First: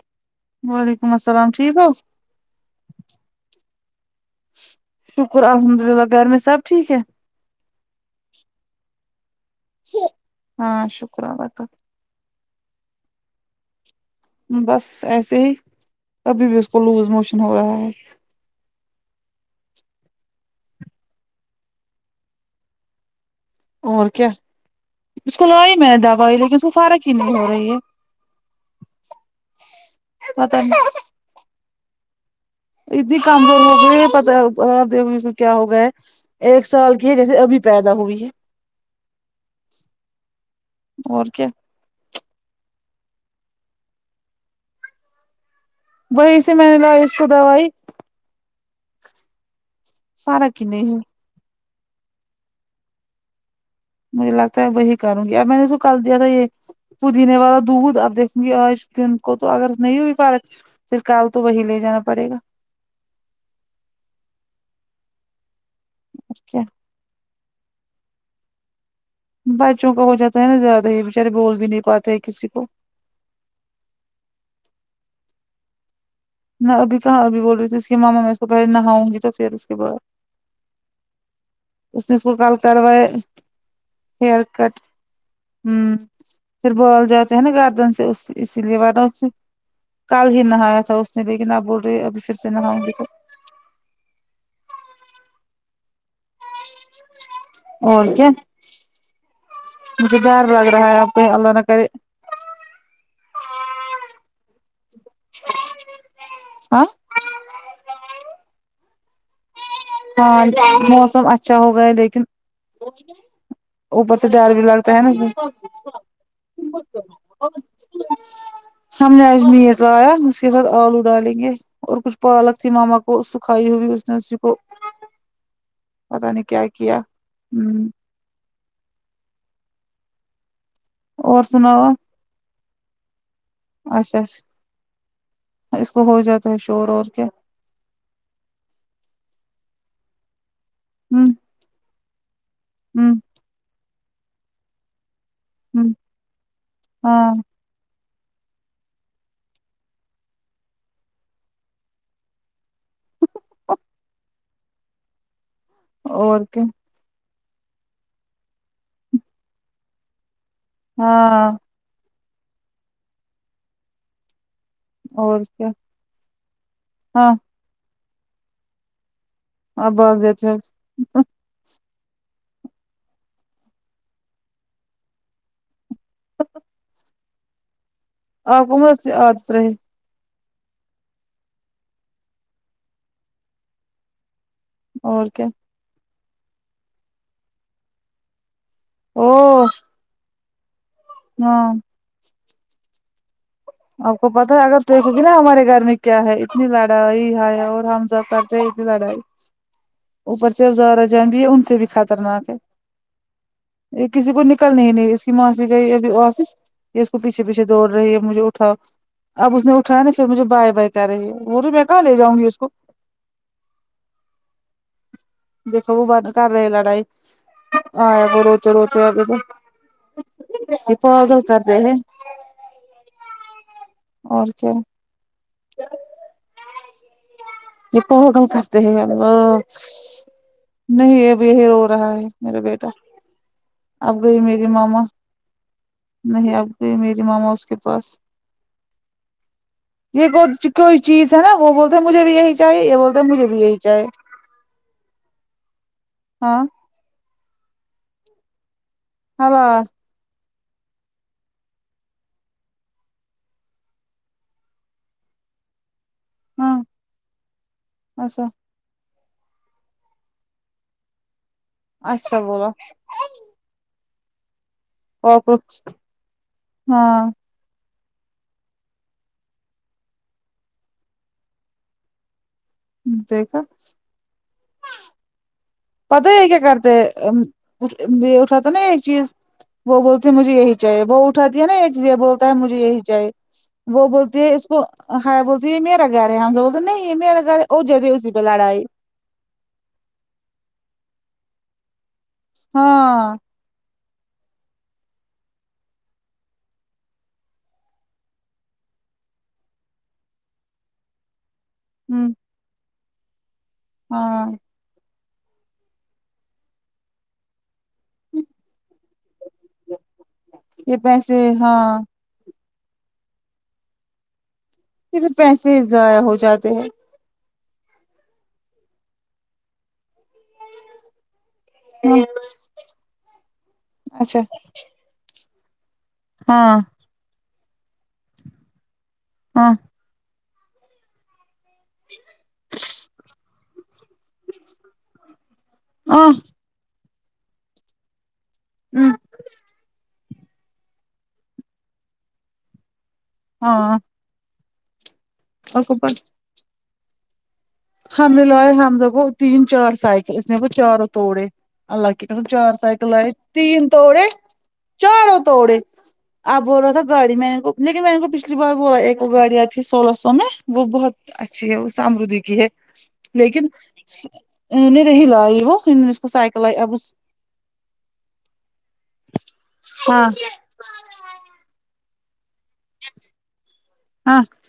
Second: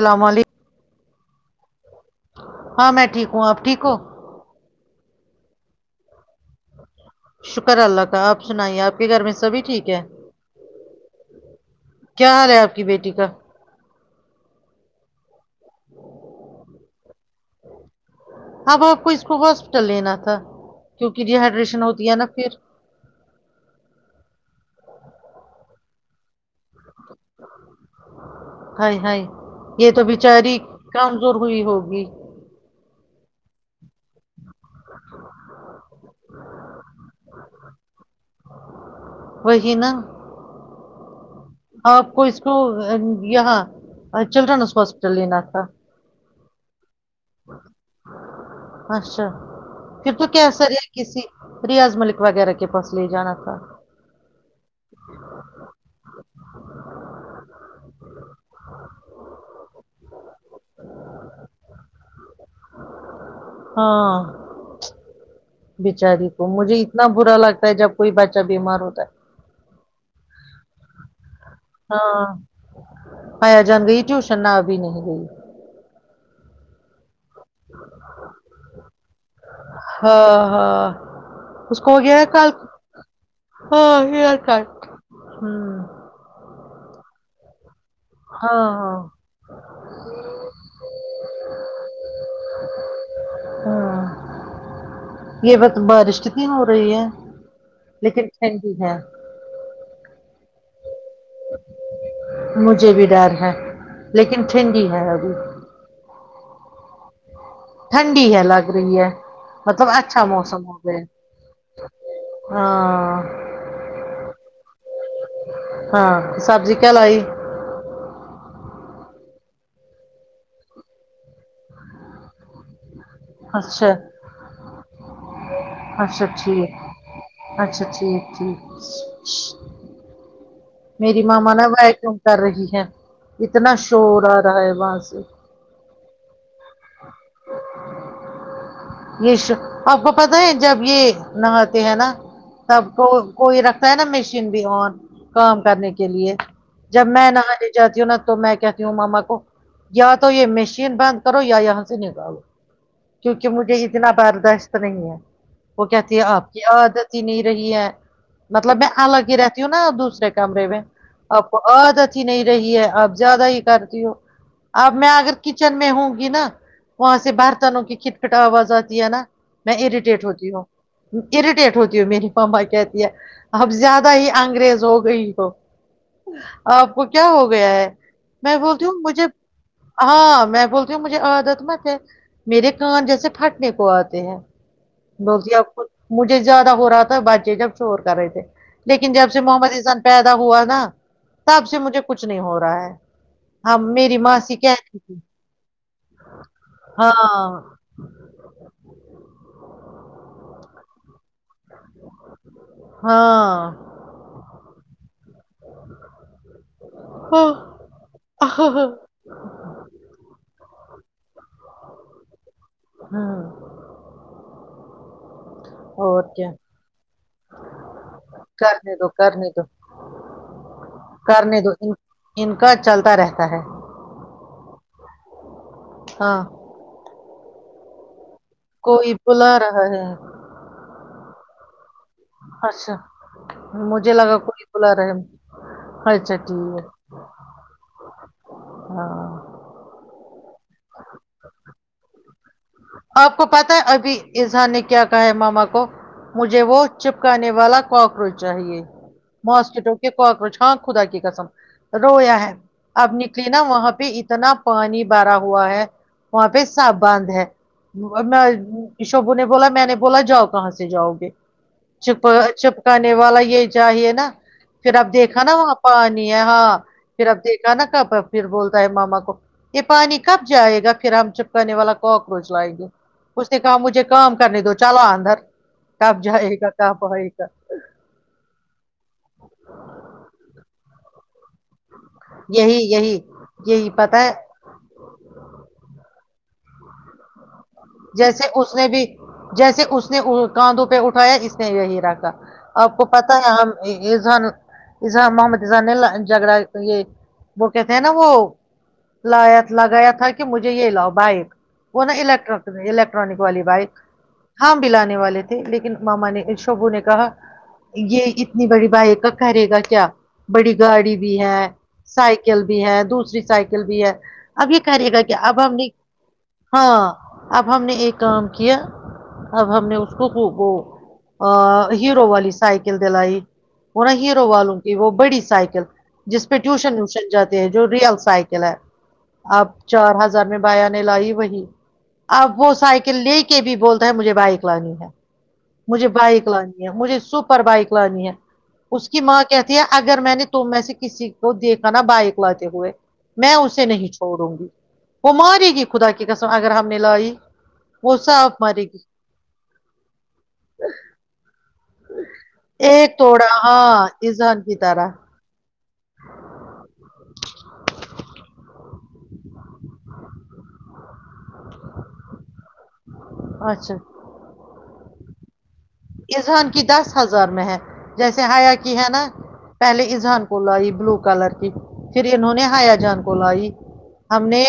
السلام علیکم وعلیکم السلام ٹھیک ہو ہاں میں ٹھیک ہوں آپ ٹھیک ہو شکر الحمد للہ گھر میں سب ٹھیک ہے شکر اللہ کا آپ سنائیے آپ کے گھر میں سبھی ٹھیک ہے ہاں شکر اللہ کا کیا حال ہے آپ کی بیٹی کا بس ایسے ہی کبھی بھی اس کو لوز موشن ہو رہا ہے ہاں با آپ کو اس کو ہاسپٹل لینا تھا کیونکہ ڈیہائیڈریشن ہوتی ہے نا پھر اور کیا اس کو لائی میں نے دوائی لیکن اس کو فرق ہی نہیں ہو رہی ہے ہائے ہائے یہ تو بچاری پتہ نہیں کمزور ہوئی ہوگی اتنی کمزور ہوگی پتا نہیں اس کو کیا ہوگیا ہے ایک سال کی ریز ابھی پیدا ہوئی ہے وہہی نا اور کیا آپ کو اس کو یہاں چلڈرن ہاسپٹل لینا تھا وہی سے میں نے لا ی اس کو دوائی اچھا پھر تو کیا فرق ہی سر ہے نہیں ہوئی کسی ریاض ملک وغیرہ کے پاس لے جانا تھا مجھے لگتا ہے وہی کروں گی اب میں نے سو کل دیا تھا یہ پودینے والا دودھ اب دیکھوں گی آج دن کو تو اگر نہیں ہوئی فرق پھر کل تو وہی لے جانا پڑے گا ہاں بچاری کو کیا مجھے اتنا برا لگتا ہے جب کوئی بچہ بیمار ہوتا ہے بچوں کا ہو جاتا ہے نا زیادہ ہی بچارے بول بھی نہیں پاتے ہیں کسی کو پایا جان بھی ٹیوشن نہ بھی نہیں گئی نہ ابھی کہاں ابھی بول رہی تھی اس کی ماما میں کو پہے نہاؤ گی تو پھر اس کے بعد ہ ہاں اس کو ہو گیا ہے کل ہاں ہیئر کٹ ہوں ہم پھر بال جاتے ہیں نا گردن سے اس اسی ہاں لیے ورہ ہاں اس سے کل ہی نہایا تھا اس نے لیکن اب بول رہی ابھی پھر سے نہاؤ گی تو ہاں یہ بت بارش ہو رہی ہے اور لیکن کیا ٹھنڈی ہے مجھے ڈر لگ رہا ہے کہیں اللہ نہ کرے مجھے بھی ڈر ہے لیکن ٹھنڈی ہے ابھی آ ٹھنڈی ہے لگ رہی ہے مطلب اچھا بہار موسم ہو گیا موسم اچھا ہوگا ہے لیکن ہاں اوپر سے ڈر بھی لگتا ہے نا ہاں سبزی کیا لائی ہم نے آج میٹ لایا اس کے ساتھ آلو ڈالیں گے اور کچھ پالک تھی ماما کو وہ سکھائی اچھا ہوئی اس نے ر سی کو اچھا پتا نہیں کیا ٹھیک ہے کیا اچھا ہمم ٹھیک ٹھیک میری اور ماما نا سناؤ ویکیوم کر رہی ہے اتنا اچھا شور آ اچھا رہا ہے وہاں سے اس کو ہو جاتا ہے شور اور کیا یہ آپ کو پتا ہے جب یہ ہمم نہاتے ہیں نا تب کو ہمم کوئی رکھتا ہے نا مشین بھی آن کام کرنے ہمم کے لیے جب ہاں میں ناہا جاتتی ہوں نا تو میں کہتی ہوں ماما کو یا تو یہ مشین بند کرو یا یہاں سے نکالو کیونکہ مجھے اتنا برداشت نہیں ہے وہ کہتی ہے اور آپ کیا کی عادت جی نہیں رہی ہے مطلب میں الگ ہی رہتی ہوں نا دوسرے کمرے میں آپ ہاں کو عادت ہی نہیں رہی ہے آپ زیادہ ہی کرتی ہو اب میں اگر اور کیا کچن میں ہوں گی نا وہاں سے ہاں برتنوں کی کھٹ پٹ آواز آتی ہے نا میں آپ بھاگ اریٹیٹ جاتے ہوتی ہو ہوں اریٹیٹ ہوتی ہوں میری ماما کہتی ہے اب زیادہ ہی انگریز ہو گئی ہو آپ کو کیا ہو گیا ہے میں آپ کو بولتی ہوں مت مجھے عادت رہے ہاں میں بولتی ہوں مجھے عادت مت ہے میرے کان جیسے پھٹنے کو آتے ہیں اور کیا مجھے زیادہ ہو رہا تھا بچے جب شور کر رہے تھے لیکن او جب سے محمد احسان پیدا ہوا نا تب ہاں سے مجھے کچھ نہیں ہو رہا ہے ہم میری آپ کو پتا ماسی ہے اگر کہتی دیکھو تھی گی نا ہمارے گھر میں کیا ہے اتنی لڑائی ہے ہاں اور ہم سب کرتے لڈائی اوپر سے ازارا جان بھی ہے ان سے بھی خطرناک ہے ہاں یہ کسی کو نکلنے ہی نہیں اس ماںسی گئی ابھی آفس یہ اس کو پیچھے پیھے ہاں دوڑ رہی ہے مجھے اٹھاؤ اب اس نے اٹھایا نا پھر مجھے بائے بائی کر رہی ہے وہ رہی میں کہاں لے جؤں گی اس کو ہاں دیکھو وہ اور بںد کر کیا رہے لڑائی اور روتے کرنے روتے دو آگی تو کرنے دو ایسا پگل کرنے دو کرتے ان ہیں ان کا چلتا رہتا ہے اور کیا ہاں لگتا کم کرتے ہیں کوئی بلا الله رہا ہے نہیں اب یہ رو رہا ہے میرا بیٹا اچھا مجھے اب لگا گئی کوئی میری بلا ماما رہا ہے اچھا نہیں اب ٹھیک ہے گئی میری ماما اس کے پاس ہاں یہ کو کوئی چیز ہے وہ بولتے مجھے بھی یہی چاہیے یہ بولتے ہیں آپ کو مجھے بھی پتا یہی ہے چاہیے ابھی ازحان نے کیا کہا ہے ماما کو مجھے ہاں وہ چپکانے والا کاکروچ چاہیے ہلا ماسکیٹو کے کاکروچ ہاں خدا کی قسم رویا ہے اب نکلی نا وہاں پہ اتنا پانی بھرا ہوا ہے وہاں پہ ہاں سب باند ہے اچھا میں شبو نے بولا میں نے بولا جاؤ کہاں سے جاؤ گے چپ اچھا بولا چپکانے والا یہ چاہیے نا پھر اب دیکھا نا وہاں کاکروچ پانی ہے ہاں پھر اب دیکھ نا کب پھر بولتا ہے ماما کو یہ پانی کب جائے گا پھر ہم چپکانے والا کوک رج لینگے اس نے دیکھا کہا مجھے کام کرنے دو چلاو اندر کب پتا ہے یہ جائے کیا گا کرتے کب ہے آئے ا گا یہ اٹھاتا نا یہ چیز وہ بولتی مجھے یہی چاہیے وہ اٹھاتی ہے نا چیزے بولتا ہے مجھے یہی چاہیے وہ بولتی ہے وہ ہ بولتی ہے یہ میرا گھر ہے ہم سب بولتے نہیں یہ میرا گھر ہو جاتی اسی پہ جیسے اس لڑائی نے بھی جیسے اس نے کاندوں پہ اٹھایا اس نے یہی رکھا آپ کو ہاں پتا ہے ہم اسان محمد اسان نے جگڑا یہ وہ کہتے ہیں نا وہ لایا لگایا تھا کہ مجھے یہ لاؤ باہر وہ نا ہمم الیکٹرک الیکٹرانک والی بائک ہاں ہم د لانے والے تھے لیکن ماما نے شوبو نے کہا یہ اتنی بڑی بائک کا کرے گا کیا بڑی یہ گاڑی بھی پیسے ہے ہاں س کل بھی ہے دوسری سائیکل بھی ہے اب یہ کرہیے گا پھر اب ہم پیسے بہی ضائع ہو جاتے ہیں ہاں اب ہم نے ایک کام کیا اب ہم نے اس کو وہ ہاں ہیرو والی سائیکل دلائی ان اچھا ہیرو والوں کی وہ بڑی سائیکل جس پہ ہاں ٹیوشن ویوشن جاتے ہیں جو ریئل سائیکل ہے آب ہاں چار ہزار میں بایا نے لائی وہی اب وہ سائیکل لے کے بھی بولتا ہے مجھے بائک لانی ہے مجھے ہاں بائک لانی مجھے سپر بائک لانی ہے اس ہوں کی ماں کہتی ہے اگر میں نے تم سے کسی کو دیکھا نا بائک لاتے ہوئے میں اسے ہاں نہیں چھوڑوں گی وہ مارے گی خدا کی قسم اگر ہم نے لائی وہ حم صاف لائے مارے گی ہمزو تین چار سائیکل اس نے وہ چاروں توڑے اللہ کی قسم چار سائیکل لاے تین تھوڑے یہ تارا اب بول رہا تھا گاڑی میں کو لیکن میں ان کو پچھلی بار بولی ایک وہ گاڑ آ تھی سولہ سو میں وہ بہت اچھی ہے وہ سامھ دیکی ہے لیکن اچھا ا رہی لا وہ کو سائیکل اذان لائی کی اب اس دس ہزار میں ہے جیسے ہیا کی ہے نا پہلے ہاں ایزان کو ل آائی بلو کلر کی پھر انہوں نے ہایا جان کو ل آائی ہاں ہم نے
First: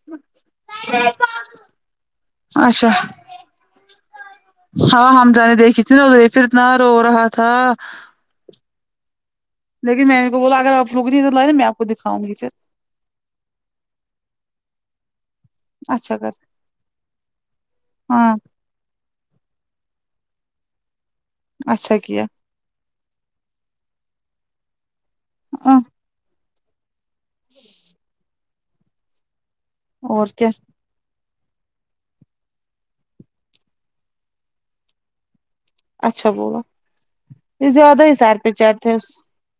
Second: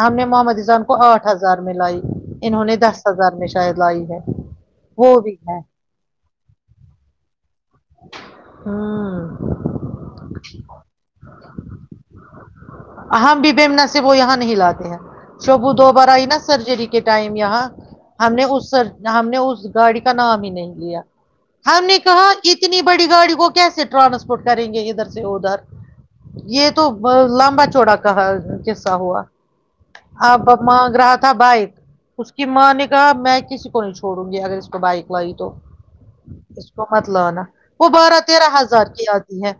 ہم نے محمد ایزان کو آٹھ ہزار میں لائی انہوں نے اچھا دس ہزار میں شاید لائی ہے ہاں وہ ہم بھی جانے ہے دیک اتنے پھر اتنا رو رہا تھا ہممم لیکن میں ان کو بولا اگر آپوگ لا میں آپ کو دکھاؤںگی پھر ہم بھی بیمنا سے وہ یہاں نہیں لاتے ہیں شبو دو بار اچھا آئی کر نا سرجری کے ٹائم یہاں ہم ہاں نے اس سر ہم نے اس گاڑی کا نام ہی نہیں لیا ہم نے اچھا کیا کہا کتنی بڑی گاڑی کو کیسے ٹرانسپورٹ کریں گے ادھر سے ادھر ہاں یہ تو لمبا چوڑا کہ قصہ ہوا اور آب کیا ما گراہک تھا بائک اس کی ماں نے کہا میں کسی کو نہیں چھووں گی اگر اس پہ بائک لائی تو اچھا بولو اس کو مت لانا وہ بارہ تیرہ ہزار کی آتی ہے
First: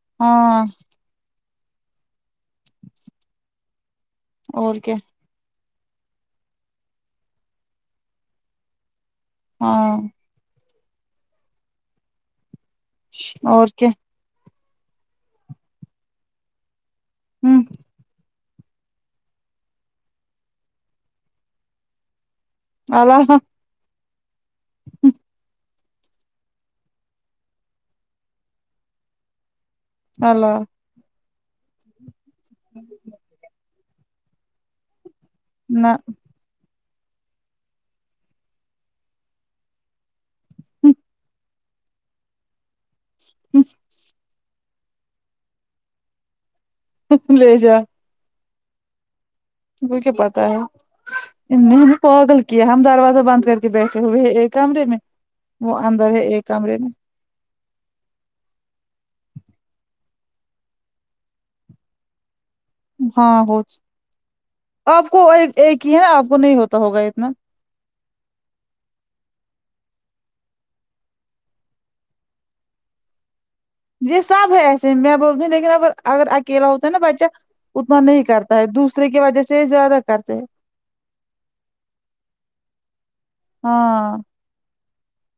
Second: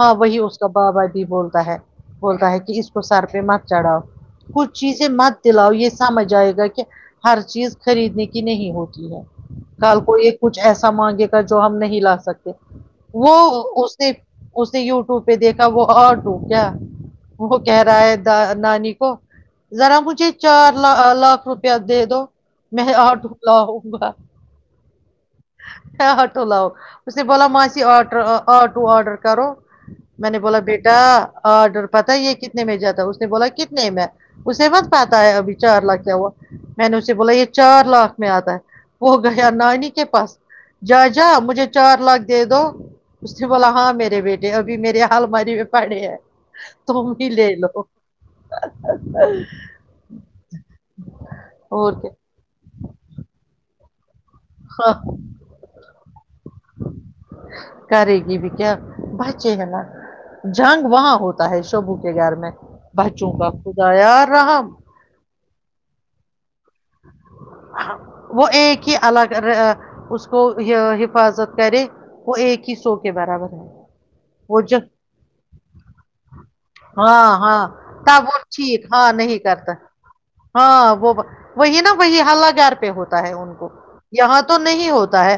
ہاں وہی اس کا بابا بھی بولتا ہے بولتا ہے کہ اس کو سر پہ مت چڑھاؤ کچھ اور کیا چیزیں مت دلاؤ یہ سمجھ آئے گا کہ ہر چیز خریدنے کی نہیں ہوتی ہے ہاں کال کو ایک کچھ ایسا مانگے گا جو ہم نہیں لا سکتے وہ اور کیا اسے اس نے یوٹیوب پہ دیکھا وہ اور آٹو کیا وہ ہوں کہہ رہا ہے نانی کو ذرا مجھے چار ل لاکھ روپیہ دے دو میں آٹو اللہ لاؤں گا آٹو لاؤ اس نے بولا ماسی آٹر آٹو آڈر کرو میں نے بولا اللہ بیٹا آڈر پتا یہ کتنے میں جاتا اس نے بولا کتنے میں اسے مت پاتا ہے ابھی چار نہ لاکھ کیا ہوا میں نے اسے بولا یہ چار لاکھ میں آتا ہے وہ گیا نانی کے پاس جا جا مجھے چار لاکھ دے دو اس نے بولا ہاں میرے بیٹے ابھی میرے الماری میں پڑے ہیں تم ہی لے لو [unintelligible] وہ کیا پتا ہے انہو نے ہم پاگل کیا ہم دروازہ بند کر کے بیٹھے ہوئے ایک کمرے میں وہ اندر ہے ایک کمرے میں کرے گی بھی کیا بچے ہے نا جنگ وہاں ہوتا ہے شبو کے گھر میں بچوں ہاں کا ہو خدا یا رہم آپ کو ایک ہی ایک ہے نا آپ کو نہیں ہوتا ہوگا اتنا وہ ایک ہی الگ اس کو حفاظت کرے وہ ایک ہی سو کے برابر ہے یہ سب ہے وہ جو ایسے میں بوول نہیں لیکن اب اگر اکیلا ہوتا ہے نا بچہ ہاں ہاں اتنا نہیں تب وہ کرتا ہے ٹھیک دوسرے ہاں کی نہیں وجہ سے کرتا زیادہ کرتے ہے ہاں وہ وہی نا وہی ہلہ گار پہ ہوتا ہے ان کو ہاں یہاں تو نہیں ہوتا ہے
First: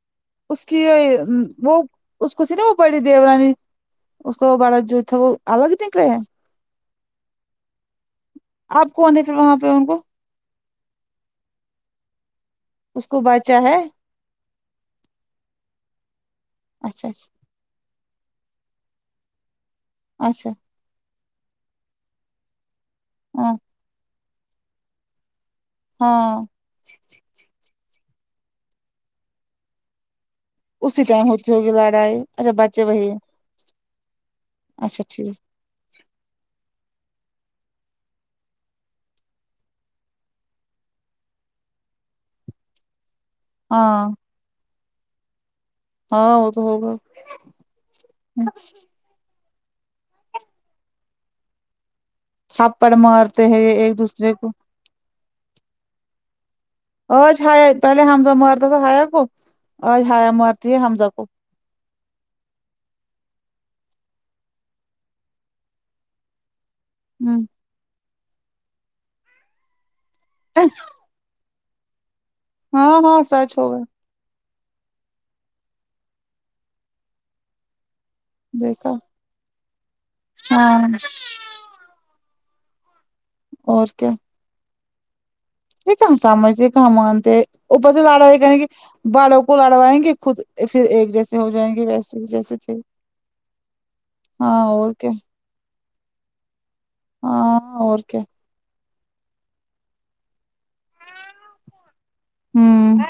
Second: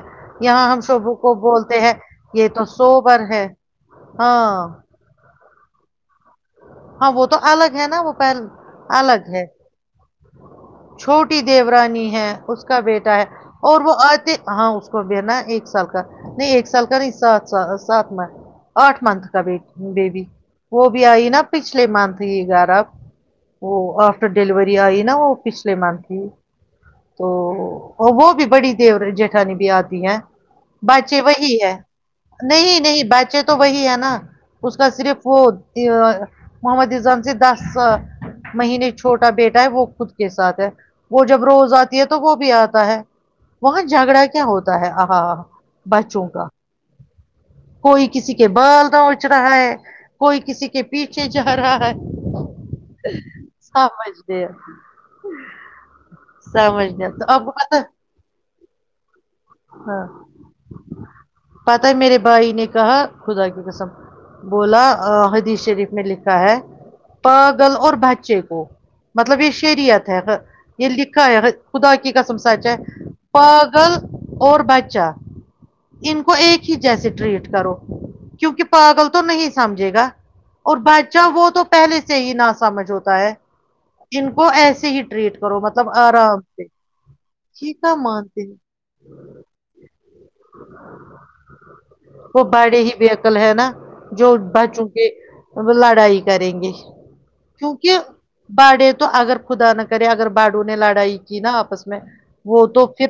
اس یہاں ہم کی شبو کو وہ بولتے ہیں اس کو یہ س نا تو وہ پڑی سوبر ہے دیورانی اس کو ہاں بڑا جو تھا وہ الگ نکلے ہیں ہاں وہ تو الگ ہے نا وہ پل آپ کون الگ پھر ہے وہاں پہ ان کو چھوٹی دیورانی ہے اس کا بیٹا کو ہے بچہ ہے اور وہ آتے ہاں اس کو بنا ہے ایک سال کا نہیں ایک سال کا اچھا نہیں اچھا س سا سات منت آٹھ منتھ کا بیبی اچھا وہ بھی آئی نا پچھلے منتھ ہی گیارہ آب ہاں وہ آفٹر ڈلیوری آئی نا وہ پچھلے منتھ کی ہاں تو وہ بھی بڑی دیور جٹھانی بھی آتی ہیں اسی بچے ٹائم ہوتی وہی ہوگی ہے لڑائی اچھا نہیں بچے نہیں وہی ہے بچے تو وہی ہے نا اس کا اچھا صرف ٹھیک وہ محمد رزام سے دس سا مہینے چھوٹا بیٹا ہے وہ خود کے ساتھ ہے وہ جب روز آتی ہے تو وہ بھی آتا ہے وہاں ہاں جھگڑا کیا ہوتا ہے آہا آہا بچوں ہاں کا وہ تو ہوگا کوئی کسی کے بال لوچ رہا ہے کوئی کسی کے پیچھے جا رہا ہے تھپڑ مارتے ہیں یہ ایک سمجھ دوسرے نہیں کو سمجھ تو آج آپ کو ہایا پتا پہلے حمزہ مارتا تھا ہایا کو آج ہایا مارتی ہے حمزہ کو پتہ ہے میرے بھائی نے کہا خدا کی قسم بولا آ حدیث شریف میی لکھا ہے ہوں پاگل اور بچے کو مطلب یہ شریت ہے یہ لکھا ہے خدا کے کی قسم سچ ہے ہاں ہاں سچ ہوگا پاگل اور بچہ ان کو ایک ہی جیسے ٹریٹ کرو کیونکہ دیکھا پاگل تو نہیں سمجھے گا اور ہاں بادچہ وہ تو پہلے سے ہی نہ سمجھ ہوتا ہے اور کیا ان کو ایسے ہی ٹریٹ کروطب یہ کہاں سامر کہاں مانتے ہیں اپر کیا سے لڑا مانتے کریں گ ہیں بالوں کو لڑوائیں گے خود پھر ایک جیسے ہو جائیں گے ویسے ہی وہ جیسے تھے بڑے ہی بے عقل ہے ہاں اور کیا آب لڑائی کریں گے ہاں کیونکہ اور کیا بڑے تو اگر خدا نہ کرے اگر بڑوں نے لڑائی کی نا آپس میں وہ تو ہوں پھر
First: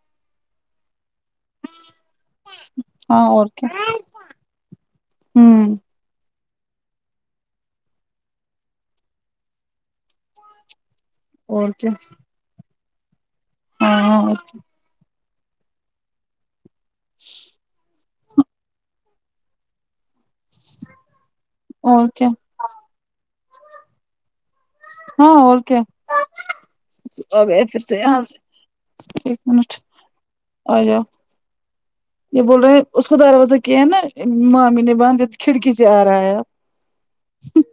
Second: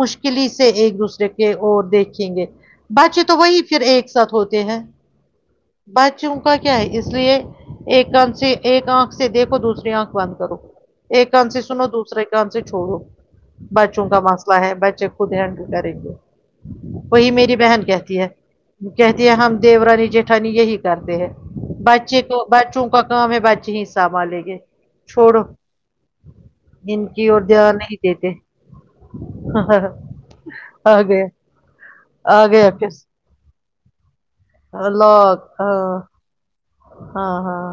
مشکلی سے ایک دوسرے کے اور دیکھیں گے بچے ہاں تو اور وہی کیا پھر ایک ساتھ ہوتے ہیں ہوں بچے ان کا کیا ہے اس لیے ایک کان سے ایک آنکھ سے دیکھو دوسریے آنکھ بند کرو ایک کان سے اور سنو کیا دوسرے کان سے چھوڑو بچوں کا ہاں واسطہ بچے خود ہینڈل کریں گے وہی میری بہن کہتی ہے وہ کہتی ہے ہم دیورانی جیٹھانی یہی کرتے ہیں اور بچے کیا کو بچوں کا کام ہے بچے ہی سمبھال لیں گے ہاں چھوڑو اور کیا ان کی آ اور گئے دھیان پھر سے نہیں یہاں دیتے سے ایک منٹ آےیہ آ گیا یہ آ بول گیا رہے ہیں کس اس کو دروازہ کیا ہے نا مامی نے باندھ دیا لاک کھڑکی سے آ رہا ہے آپ ہاں ہاں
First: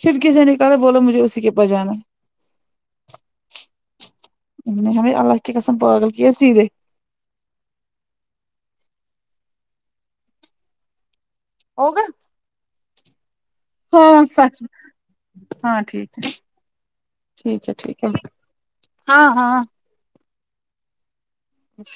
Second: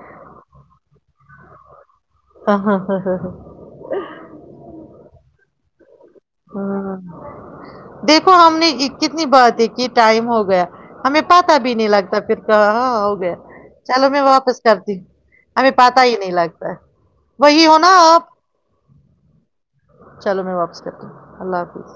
کھڑکی سے نکالا بولو مجھے اسی کے پاس جاناہے ہاں ہاں ہاں ہاں ہاں نے ہمیں اللہ کی قسم پاگل کی سیدھے دیکھو ہم نے کتنی بات ہے کہ ٹائم ہو گیا ہمیں پتا بھی نہیں ہوگا لگتا پھر کہاں آ اؤ گے چلو میں ہاں واپس سچ کرتی ہ ہمیں ہاں پتاہ ہی ٹھیک نہیں ہے لگتا وہی ٹھیک ہے ہونا ٹھیک ہے آپ ہاں ہاں چلو میں واپس کرتی ہوں اللہ حافظ